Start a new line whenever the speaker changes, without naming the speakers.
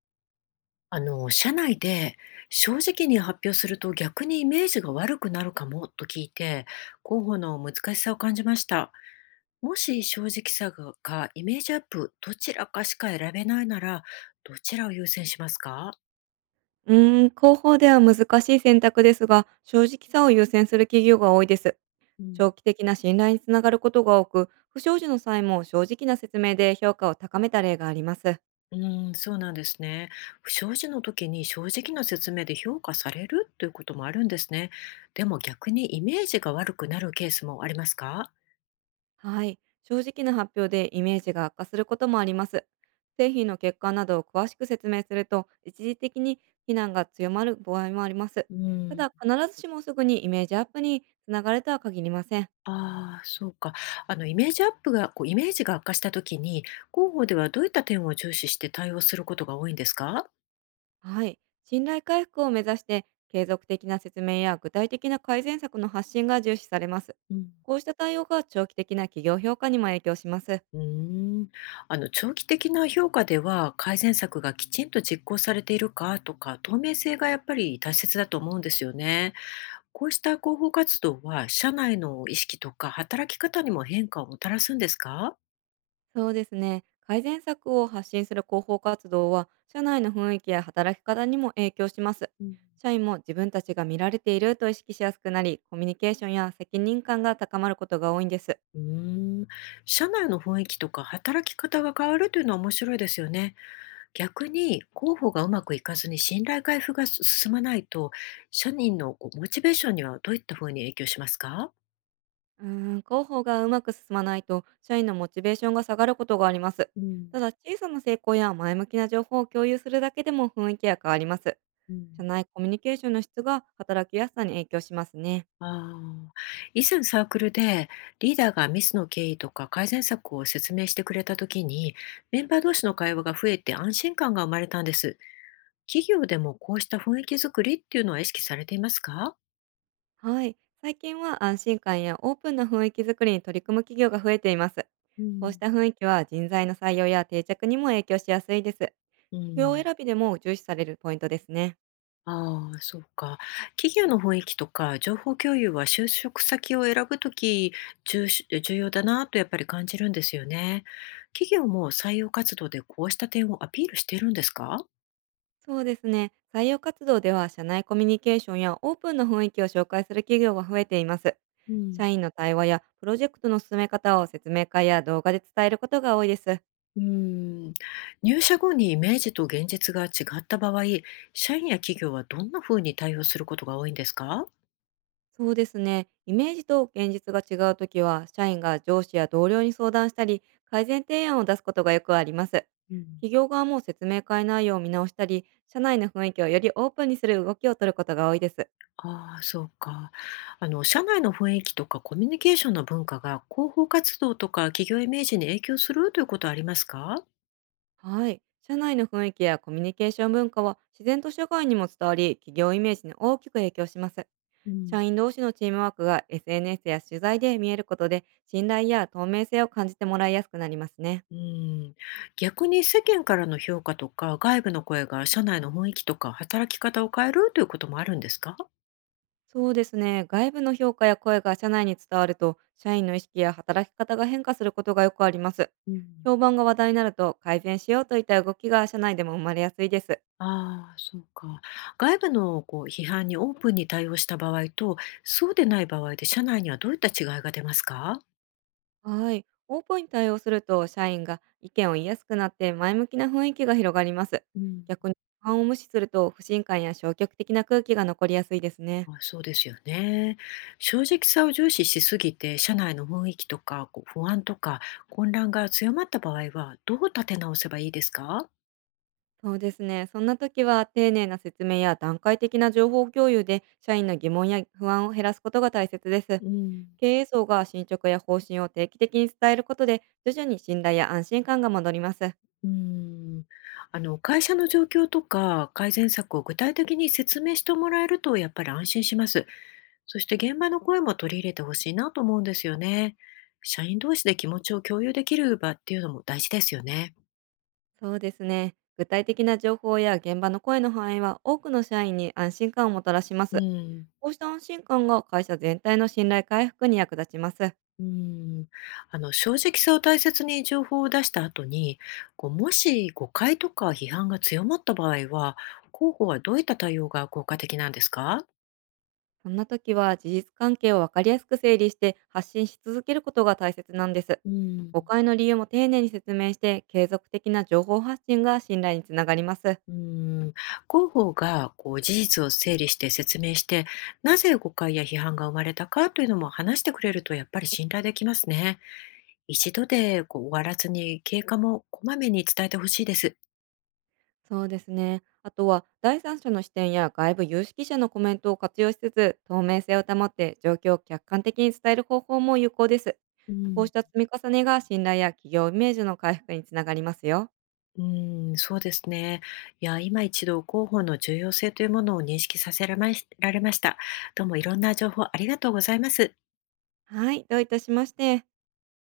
社内で正直に発表すると逆にイメージが悪くなるかもと聞いて、候補の難しさを感じました。もし正直さがかイメージアップ、どちらかしか選べないなら、どちらを優先しますか？
うーん、広報では難しい選択ですが、正直さを優先する企業が多いです。
うん。
長期的な信頼につながることが多く、不祥事の際も正直な説明で評価を高めた例があります。
うん、そうなんですね。不祥事の時に正直な説明で評価されるということもあるんですね。でも逆にイメージが悪くなるケースもありますか？
はい。正直な発表でイメージが悪化することもあります。製品の欠陥などを詳しく説明すると、一時的に非難が強まる場合もあります。
う
た
ん。
だ、必ずしもすぐにイメージアップにつながるとは限りません。
ああ、そうか。イメージアップが、イメージが悪化した時に、広報ではどういった点を重視して対応することが多いんですか？
はい。信頼回復を目指して、継続的な説明や具体的な改善策の発信が重視されます。
うん。
こうした対応が長期的な企業評価にも影響します。
うーん。長期的な評価では、改善策がきちんと実行されているかとか、透明性がやっぱり大切だと思うんですよね。こうした広報活動は、社内の意識とか働き方にも変化をもたらすんですか？
そうですね。改善策を発信する広報活動は、社内の雰囲気や働き方にも影響します。
うん。
社員も自分たちが見られていると意識しやすくなり、コミュニケーションや責任感が高まることが多いんです。
うーん、社内の雰囲気とか働き方が変わるというのは面白いですよね。逆に広報がうまくいかずに信頼回復が進まないと、社員のモチベーションにはどういった風に影響しますか？
うーん、広報がうまく進まないと、社員のモチベーションが下がることがあります。
うん、
ただ、小さな成功や前向きな情報を共有するだけでも雰囲気が変わります。
うん。
社内コミュニケーションの質が働きやすさに影響しますね。
ああ、以前サークルでリーダーがミスの経緯とか改善策を説明してくれた時に、メンバー同士の会話が増えて安心感が生まれたんです。企業でもこうした雰囲気づくりっていうのは意識されていますか？
はい。最近は安心感やオープンな雰囲気づくりに取り組む企業が増えています。
う
こうし
ん。
た雰囲気は人材の採用や定着にも影響しやすいです。企
う
業
ん。
選びでも重視されるポイントですね。
ああ、そうか。企業の雰囲気とか情報共有は就職先を選ぶとき重要だなとやっぱり感じるんですよね。企業も採用活動でこうした点をアピールしているんですか？
そうですね。採用活動では社内コミュニケーションやオープンな雰囲気を紹介する企業が増えています。
うん、
社員の対話やプロジェクトの進め方を説明会や動画で伝えることが多いです。
うん。入社後にイメージと現実が違った場合、社員や企業はどんなふうに対応することが多いんですか？
そうですね。イメージと現実が違うときは、社員が上司や同僚に相談したり、改善提案を出すことがよくあります。
うん。
企業側も説明会内容を見直したり、社内の雰囲気をよりオープンにする動きを取ることが多いです。
ああ、そうか。社内の雰囲気とかコミュニケーションの文化が広報活動とか企業イメージに影響するということはありますか？
はい。社内の雰囲気やコミュニケーション文化は自然と社会にも伝わり、企業イメージに大きく影響します。
うん、
社員同士のチームワークが SNS や取材で見えることで、信頼や透明性を感じてもらいやすくなりますね。
うん。逆に世間からの評価とか外部の声が社内の雰囲気とか働き方を変えるということもあるんですか？
そうですね。外部の評価や声が社内に伝わると、社員の意識や働き方が変化することがよくあります。
うん。
評判が話題になると、改善しようといった動きが社内でも生まれやすいです。
ああ、そうか。外部の批判にオープンに対応した場合と、そうでない場合で社内にはどういった違いが出ますか？
はい。オープンに対応すると、社員が意見を言いやすくなって前向きな雰囲気が広がります。
うん。
逆に不安を無視すると、不信感や消極的な空気が残りやすいですね。
まあ、そうですよね。正直さを重視しすぎて、社内の雰囲気とか、不安とか混乱が強まった場合は、どう立て直せばいいですか？
そうですね。そんな時は、丁寧な説明や段階的な情報共有で、社員の疑問や不安を減らすことが大切です。
うん、
経営層が進捗や方針を定期的に伝えることで、徐々に信頼や安心感が戻ります。
うん。あの会社の状況とか改善策を具体的に説明してもらえるとやっぱり安心します。そして現場の声も取り入れてほしいなと思うんですよね。社員同士で気持ちを共有できる場っていうのも大事ですよね。
そうですね。具体的な情報や現場の声の反映は、多くの社員に安心感をもたらしま
う
す。
ん。
こうした安心感が会社全体の信頼回復に役立ちます。
うーん、正直さを大切に情報を出した後に、もし誤解とか批判が強まった場合は、広報はどういった対応が効果的なんですか？
そんな時は、事実関係を分かりやすく整理して発信し続けることが大切なんです。
うん、
誤解の理由も丁寧に説明して、継続的な情報発信が信頼につながります。
うん。広報が事実を整理して説明して、なぜ誤解や批判が生まれたかというのも話してくれるとやっぱり信頼できますね。一度で終わらずに経過もこまめに伝えてほしいです。
そうですね。あとは、第三者の視点や外部有識者のコメントを活用しつつ、透明性を保って状況を客観的に伝える方法も有効です。
う
こう
ん。
した積み重ねが信頼や企業イメージの回復につながりますよ。
うーん、そうですね。いや、今一度広報の重要性というものを認識させられました。どうもいろんな情報ありがとうございます。
はい、どういたしまして。